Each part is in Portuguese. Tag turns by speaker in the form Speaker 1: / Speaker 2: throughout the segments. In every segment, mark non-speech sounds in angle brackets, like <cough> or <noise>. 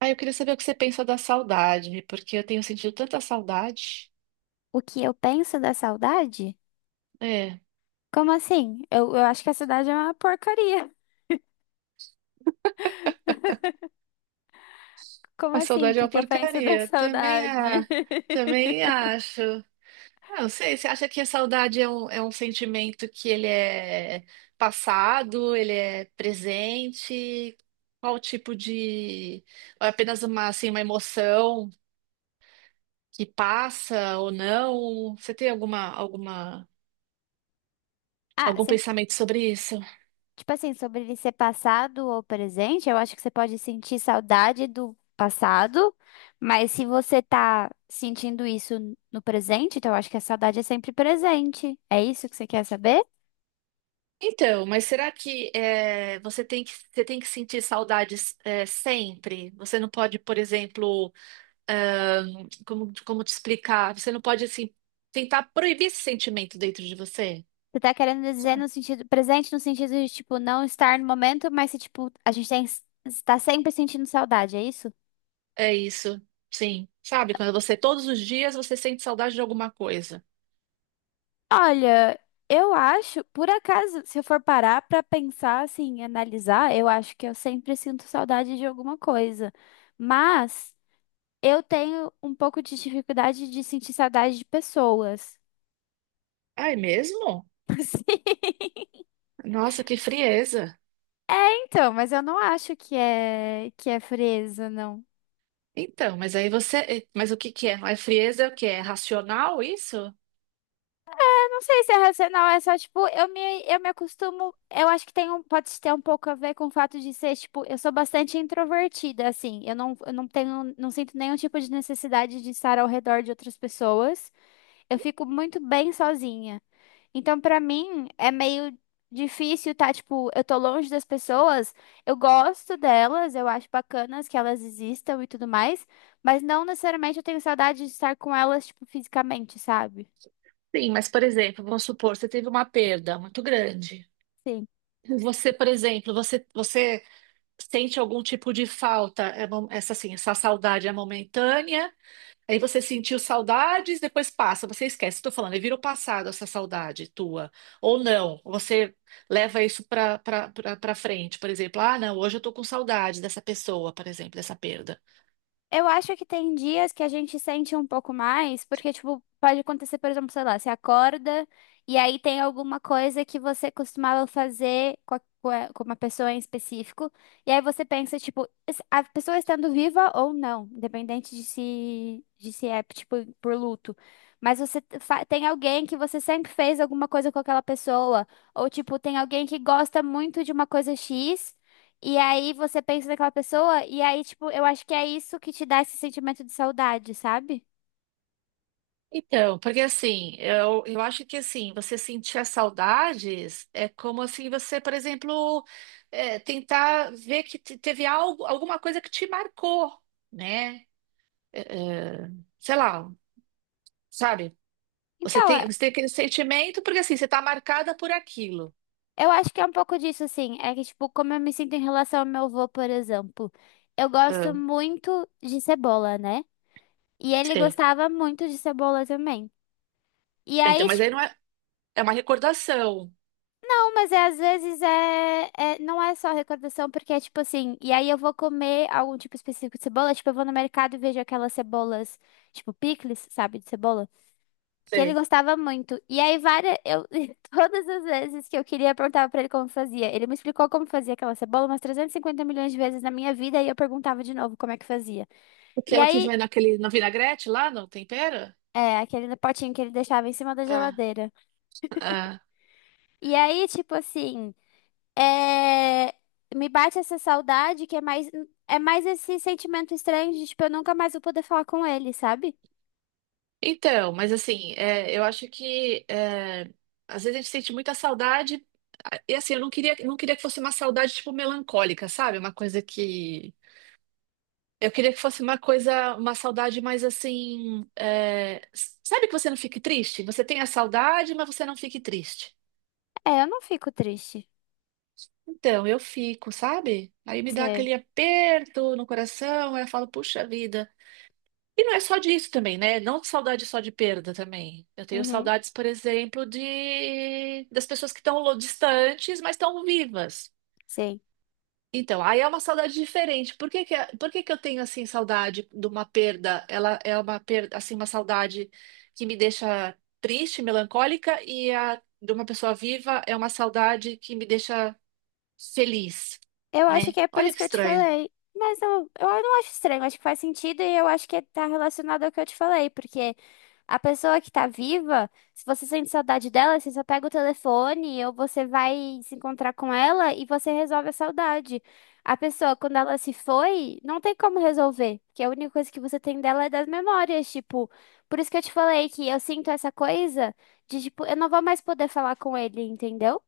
Speaker 1: Ah, eu queria saber o que você pensa da saudade, porque eu tenho sentido tanta saudade.
Speaker 2: O que eu penso da saudade?
Speaker 1: É,
Speaker 2: Como assim? Eu acho que a saudade é uma porcaria. <laughs> Como
Speaker 1: a
Speaker 2: assim? O
Speaker 1: saudade é
Speaker 2: que
Speaker 1: uma
Speaker 2: que eu penso da
Speaker 1: porcaria. Também,
Speaker 2: saudade? <laughs>
Speaker 1: também acho. Ah, não sei, você acha que a saudade é um sentimento que ele é passado, ele é presente? Qual tipo de... Ou é apenas uma, assim, uma emoção que passa ou não? Você tem alguma
Speaker 2: Ah,
Speaker 1: algum
Speaker 2: você-
Speaker 1: pensamento sobre isso?
Speaker 2: tipo assim, sobre ele ser passado ou presente, eu acho que você pode sentir saudade do passado, mas se você tá sentindo isso no presente, então eu acho que a saudade é sempre presente. É isso que você quer saber?
Speaker 1: Então, mas será que é, você tem que sentir saudades é, sempre? Você não pode, por exemplo, como te explicar? Você não pode, assim, tentar proibir esse sentimento dentro de você?
Speaker 2: Você tá querendo dizer
Speaker 1: Sabe?
Speaker 2: no sentido presente, no sentido de, tipo, não estar no momento, mas se, tipo, a gente tem, está sempre sentindo saudade, é isso?
Speaker 1: É isso, sim. Sabe, quando você, todos os dias, você sente saudade de alguma coisa.
Speaker 2: Olha, eu acho, por acaso, se eu for parar pra pensar assim, analisar, eu acho que eu sempre sinto saudade de alguma coisa. Mas eu tenho um pouco de dificuldade de sentir saudade de pessoas.
Speaker 1: Ah, é mesmo?
Speaker 2: <laughs> Sim.
Speaker 1: Nossa, que frieza.
Speaker 2: É, então, mas eu não acho que é frieza, não.
Speaker 1: Então, mas aí você. Mas o que que é? É frieza é o que? É racional isso?
Speaker 2: Não sei se é racional, é só, tipo, eu me acostumo. Eu acho que tem um, pode ter um pouco a ver com o fato de ser, tipo, eu sou bastante introvertida, assim. Eu não tenho, não sinto nenhum tipo de necessidade de estar ao redor de outras pessoas. Eu fico muito bem sozinha. Então, pra mim, é meio difícil, tá? Tipo, eu tô longe das pessoas, eu gosto delas, eu acho bacanas que elas existam e tudo mais, mas não necessariamente eu tenho saudade de estar com elas, tipo, fisicamente, sabe?
Speaker 1: Sim, mas por exemplo, vamos supor, você teve uma perda muito grande.
Speaker 2: Sim.
Speaker 1: Você, por exemplo, você sente algum tipo de falta, é essa assim, essa saudade é momentânea, aí você sentiu saudades, depois passa, você esquece, estou falando, aí vira o passado essa saudade tua. Ou não, você leva isso para frente, por exemplo, ah, não, hoje eu estou com saudade dessa pessoa, por exemplo, dessa perda.
Speaker 2: Eu acho que tem dias que a gente sente um pouco mais, porque, tipo, pode acontecer, por exemplo, sei lá, você acorda e aí tem alguma coisa que você costumava fazer com, com uma pessoa em específico, e aí você pensa, tipo, a pessoa estando viva ou não, independente de se é, tipo, por luto. Mas você tem alguém que você sempre fez alguma coisa com aquela pessoa, ou, tipo, tem alguém que gosta muito de uma coisa X. E aí você pensa naquela pessoa, e aí, tipo, eu acho que é isso que te dá esse sentimento de saudade, sabe?
Speaker 1: Então, porque assim, eu acho que assim, você sentir as saudades é como assim você, por exemplo, é, tentar ver que teve algo, alguma coisa que te marcou, né? É, é, sei lá, sabe?
Speaker 2: Então, é-
Speaker 1: Você tem aquele sentimento porque assim, você está marcada por aquilo.
Speaker 2: eu acho que é um pouco disso, assim. É que, tipo, como eu me sinto em relação ao meu avô, por exemplo. Eu
Speaker 1: Ah,
Speaker 2: gosto muito de cebola, né? E ele
Speaker 1: sei.
Speaker 2: gostava muito de cebola também. E
Speaker 1: Ah, então,
Speaker 2: aí,
Speaker 1: mas aí não
Speaker 2: tipo,
Speaker 1: é, é uma recordação.
Speaker 2: não, mas é, às vezes não é só recordação, porque é tipo assim, e aí eu vou comer algum tipo específico de cebola, tipo, eu vou no mercado e vejo aquelas cebolas, tipo, picles, sabe, de cebola. Que ele
Speaker 1: Sei.
Speaker 2: gostava muito. E aí, várias, eu, <laughs> todas as vezes que eu queria, eu perguntava pra ele como fazia. Ele me explicou como fazia aquela cebola umas 350 milhões de vezes na minha vida e eu perguntava de novo como é que fazia. E
Speaker 1: Aquela que
Speaker 2: aí,
Speaker 1: vai naquele, na vinagrete lá no tempero?
Speaker 2: é, aquele potinho que ele deixava em cima da
Speaker 1: Ah,
Speaker 2: geladeira.
Speaker 1: ah.
Speaker 2: E aí, tipo assim, é, me bate essa saudade que é mais esse sentimento estranho de, tipo, eu nunca mais vou poder falar com ele, sabe?
Speaker 1: Então, mas assim, é, eu acho que é, às vezes a gente sente muita saudade, a- e assim, eu não queria, não queria que fosse uma saudade tipo melancólica, sabe? Uma coisa que. Eu queria que fosse uma coisa, uma saudade mais assim. É, s- sabe que você não fique triste? Você tem a saudade, mas você não fique triste.
Speaker 2: É, eu não fico triste.
Speaker 1: Então, eu fico, sabe? Aí me dá
Speaker 2: Sei.
Speaker 1: aquele aperto no coração, aí eu falo, puxa vida. E não é só disso também, né? Não saudade só de perda também. Eu tenho
Speaker 2: Uhum.
Speaker 1: saudades, por exemplo, de das pessoas que estão lo- distantes, mas estão vivas.
Speaker 2: Sim.
Speaker 1: Então, aí é uma saudade diferente. Por que que eu tenho assim saudade de uma perda? Ela é uma perda, assim, uma saudade que me deixa triste, melancólica, e a de uma pessoa viva é uma saudade que me deixa feliz,
Speaker 2: Eu acho
Speaker 1: né?
Speaker 2: que é por
Speaker 1: Olha
Speaker 2: isso
Speaker 1: que
Speaker 2: que eu te
Speaker 1: estranho.
Speaker 2: falei. Mas eu não acho estranho, acho que faz sentido e eu acho que tá relacionado ao que eu te falei, porque a pessoa que tá viva, se você sente saudade dela, você só pega o telefone ou você vai se encontrar com ela e você resolve a saudade. A pessoa, quando ela se foi, não tem como resolver, porque a única coisa que você tem dela é das memórias, tipo, por isso que eu te falei que eu sinto essa coisa de, tipo, eu não vou mais poder falar com ele, entendeu?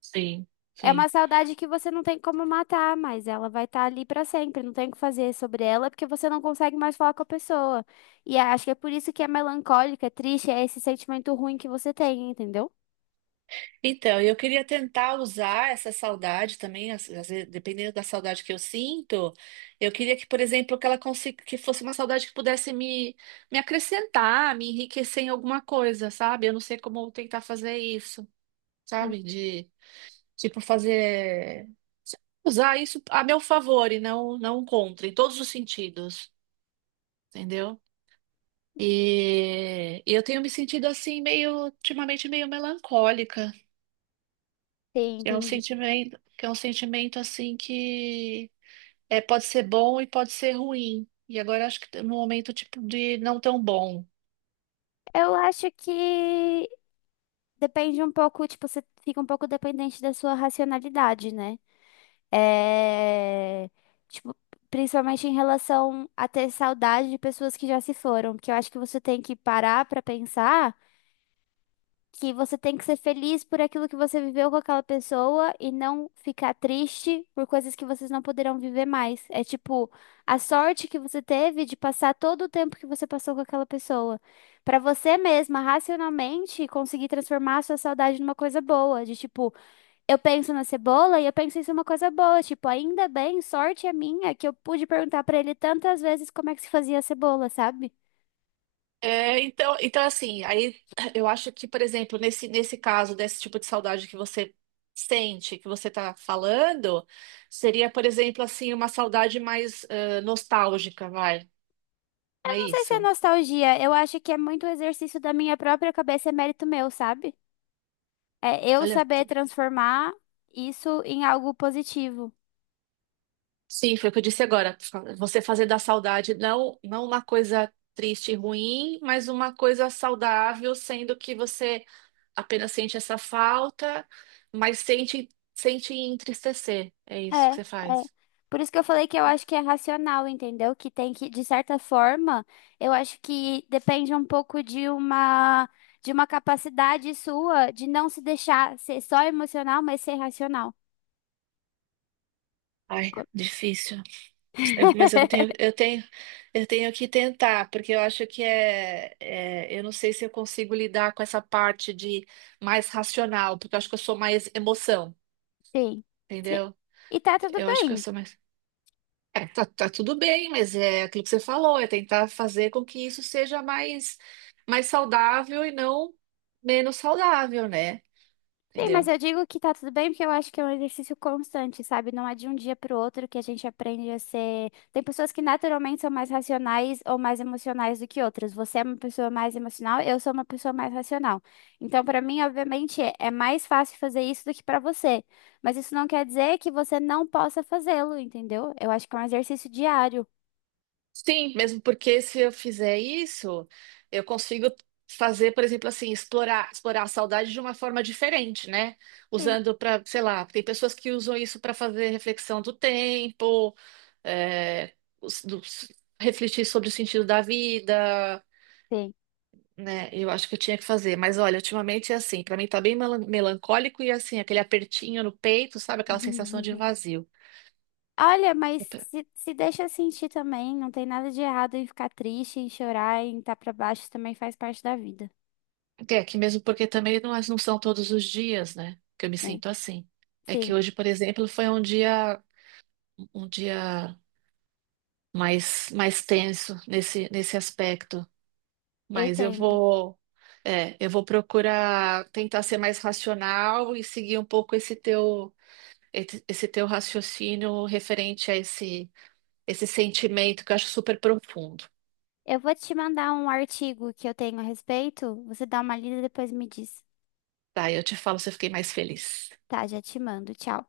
Speaker 1: Sim,
Speaker 2: É
Speaker 1: sim.
Speaker 2: uma saudade que você não tem como matar, mas ela vai estar ali pra sempre. Não tem o que fazer sobre ela, porque você não consegue mais falar com a pessoa. E acho que é por isso que é melancólica, é triste, é esse sentimento ruim que você tem, entendeu?
Speaker 1: Então, eu queria tentar usar essa saudade também, às- às vezes, dependendo da saudade que eu sinto, eu queria que, por exemplo, que ela consiga, que fosse uma saudade que pudesse me acrescentar, me enriquecer em alguma coisa, sabe? Eu não sei como tentar fazer isso,
Speaker 2: Hum,
Speaker 1: sabe? De, tipo, fazer, usar isso a meu favor e não contra, em todos os sentidos, entendeu? E eu tenho me sentido assim, meio, ultimamente, meio melancólica.
Speaker 2: Sim,
Speaker 1: É um
Speaker 2: entendi.
Speaker 1: sentimento, que é um sentimento assim que é, pode ser bom e pode ser ruim. E agora acho que no momento tipo de não tão bom.
Speaker 2: Eu acho que depende um pouco, tipo, você fica um pouco dependente da sua racionalidade, né? É... Tipo, principalmente em relação a ter saudade de pessoas que já se foram, porque eu acho que você tem que parar pra pensar. Que você tem que ser feliz por aquilo que você viveu com aquela pessoa e não ficar triste por coisas que vocês não poderão viver mais. É tipo a sorte que você teve de passar todo o tempo que você passou com aquela pessoa. Pra você mesma, racionalmente, conseguir transformar a sua saudade numa coisa boa. De tipo, eu penso na cebola e eu penso isso é uma coisa boa. Tipo, ainda bem, sorte é minha que eu pude perguntar pra ele tantas vezes como é que se fazia a cebola, sabe?
Speaker 1: É, então assim, aí eu acho que, por exemplo, nesse caso, desse tipo de saudade que você sente, que você tá falando, seria, por exemplo, assim, uma saudade mais eh, nostálgica, vai. Não
Speaker 2: Eu
Speaker 1: é
Speaker 2: não sei se é
Speaker 1: isso?
Speaker 2: nostalgia, eu acho que é muito exercício da minha própria cabeça, é mérito meu, sabe? É eu
Speaker 1: Olha,
Speaker 2: saber transformar isso em algo positivo.
Speaker 1: sim, foi o que eu disse agora. Você fazer da saudade não, não uma coisa triste e ruim, mas uma coisa saudável, sendo que você apenas sente essa falta, mas sente, sente entristecer. É
Speaker 2: É,
Speaker 1: isso que
Speaker 2: é.
Speaker 1: você faz.
Speaker 2: Por isso que eu falei que eu acho que é racional, entendeu? Que tem que, de certa forma, eu acho que depende um pouco de uma capacidade sua de não se deixar ser só emocional, mas ser racional.
Speaker 1: Ai, difícil. Eu-
Speaker 2: <laughs>
Speaker 1: eu tenho que tentar, porque eu acho que é, é, eu não sei se eu consigo lidar com essa parte de mais racional, porque eu acho que eu sou mais emoção,
Speaker 2: Sim. Sim.
Speaker 1: entendeu?
Speaker 2: E tá tudo
Speaker 1: Eu acho que eu
Speaker 2: bem.
Speaker 1: sou mais é, tá, tá tudo bem, mas é aquilo que você falou, é tentar fazer com que isso seja mais saudável e não menos saudável, né?
Speaker 2: Sim, mas
Speaker 1: Entendeu?
Speaker 2: eu digo que tá tudo bem porque eu acho que é um exercício constante, sabe? Não é de um dia pro outro que a gente aprende a ser. Tem pessoas que naturalmente são mais racionais ou mais emocionais do que outras. Você é uma pessoa mais emocional, eu sou uma pessoa mais racional. Então, pra mim, obviamente, é mais fácil fazer isso do que pra você. Mas isso não quer dizer que você não possa fazê-lo, entendeu? Eu acho que é um exercício diário.
Speaker 1: Sim, mesmo porque se eu fizer isso, eu consigo fazer, por exemplo, assim, explorar a saudade de uma forma diferente, né?
Speaker 2: Sim,
Speaker 1: Usando para, sei lá, tem pessoas que usam isso para fazer reflexão do tempo, é, os- do- refletir sobre o sentido da vida,
Speaker 2: sim.
Speaker 1: né? Eu acho que eu tinha que fazer. Mas olha, ultimamente é assim, pra mim tá bem melan- melancólico e assim, aquele apertinho no peito, sabe? Aquela sensação de
Speaker 2: <laughs>
Speaker 1: vazio.
Speaker 2: Olha,
Speaker 1: É,
Speaker 2: mas
Speaker 1: pra-
Speaker 2: se deixa sentir também, não tem nada de errado em ficar triste, em chorar, em estar pra baixo, também faz parte da vida,
Speaker 1: é que mesmo porque também não, é, não são todos os dias, né? Que eu me
Speaker 2: né?
Speaker 1: sinto assim. É que
Speaker 2: Sim,
Speaker 1: hoje, por exemplo, foi um dia mais tenso nesse aspecto.
Speaker 2: eu
Speaker 1: Mas eu
Speaker 2: entendo.
Speaker 1: vou é, eu vou procurar tentar ser mais racional e seguir um pouco esse teu raciocínio referente a esse sentimento que eu acho super profundo.
Speaker 2: Eu vou te mandar um artigo que eu tenho a respeito, você dá uma lida e depois me diz.
Speaker 1: Tá, eu te falo se eu fiquei mais feliz.
Speaker 2: Tá, já te mando. Tchau.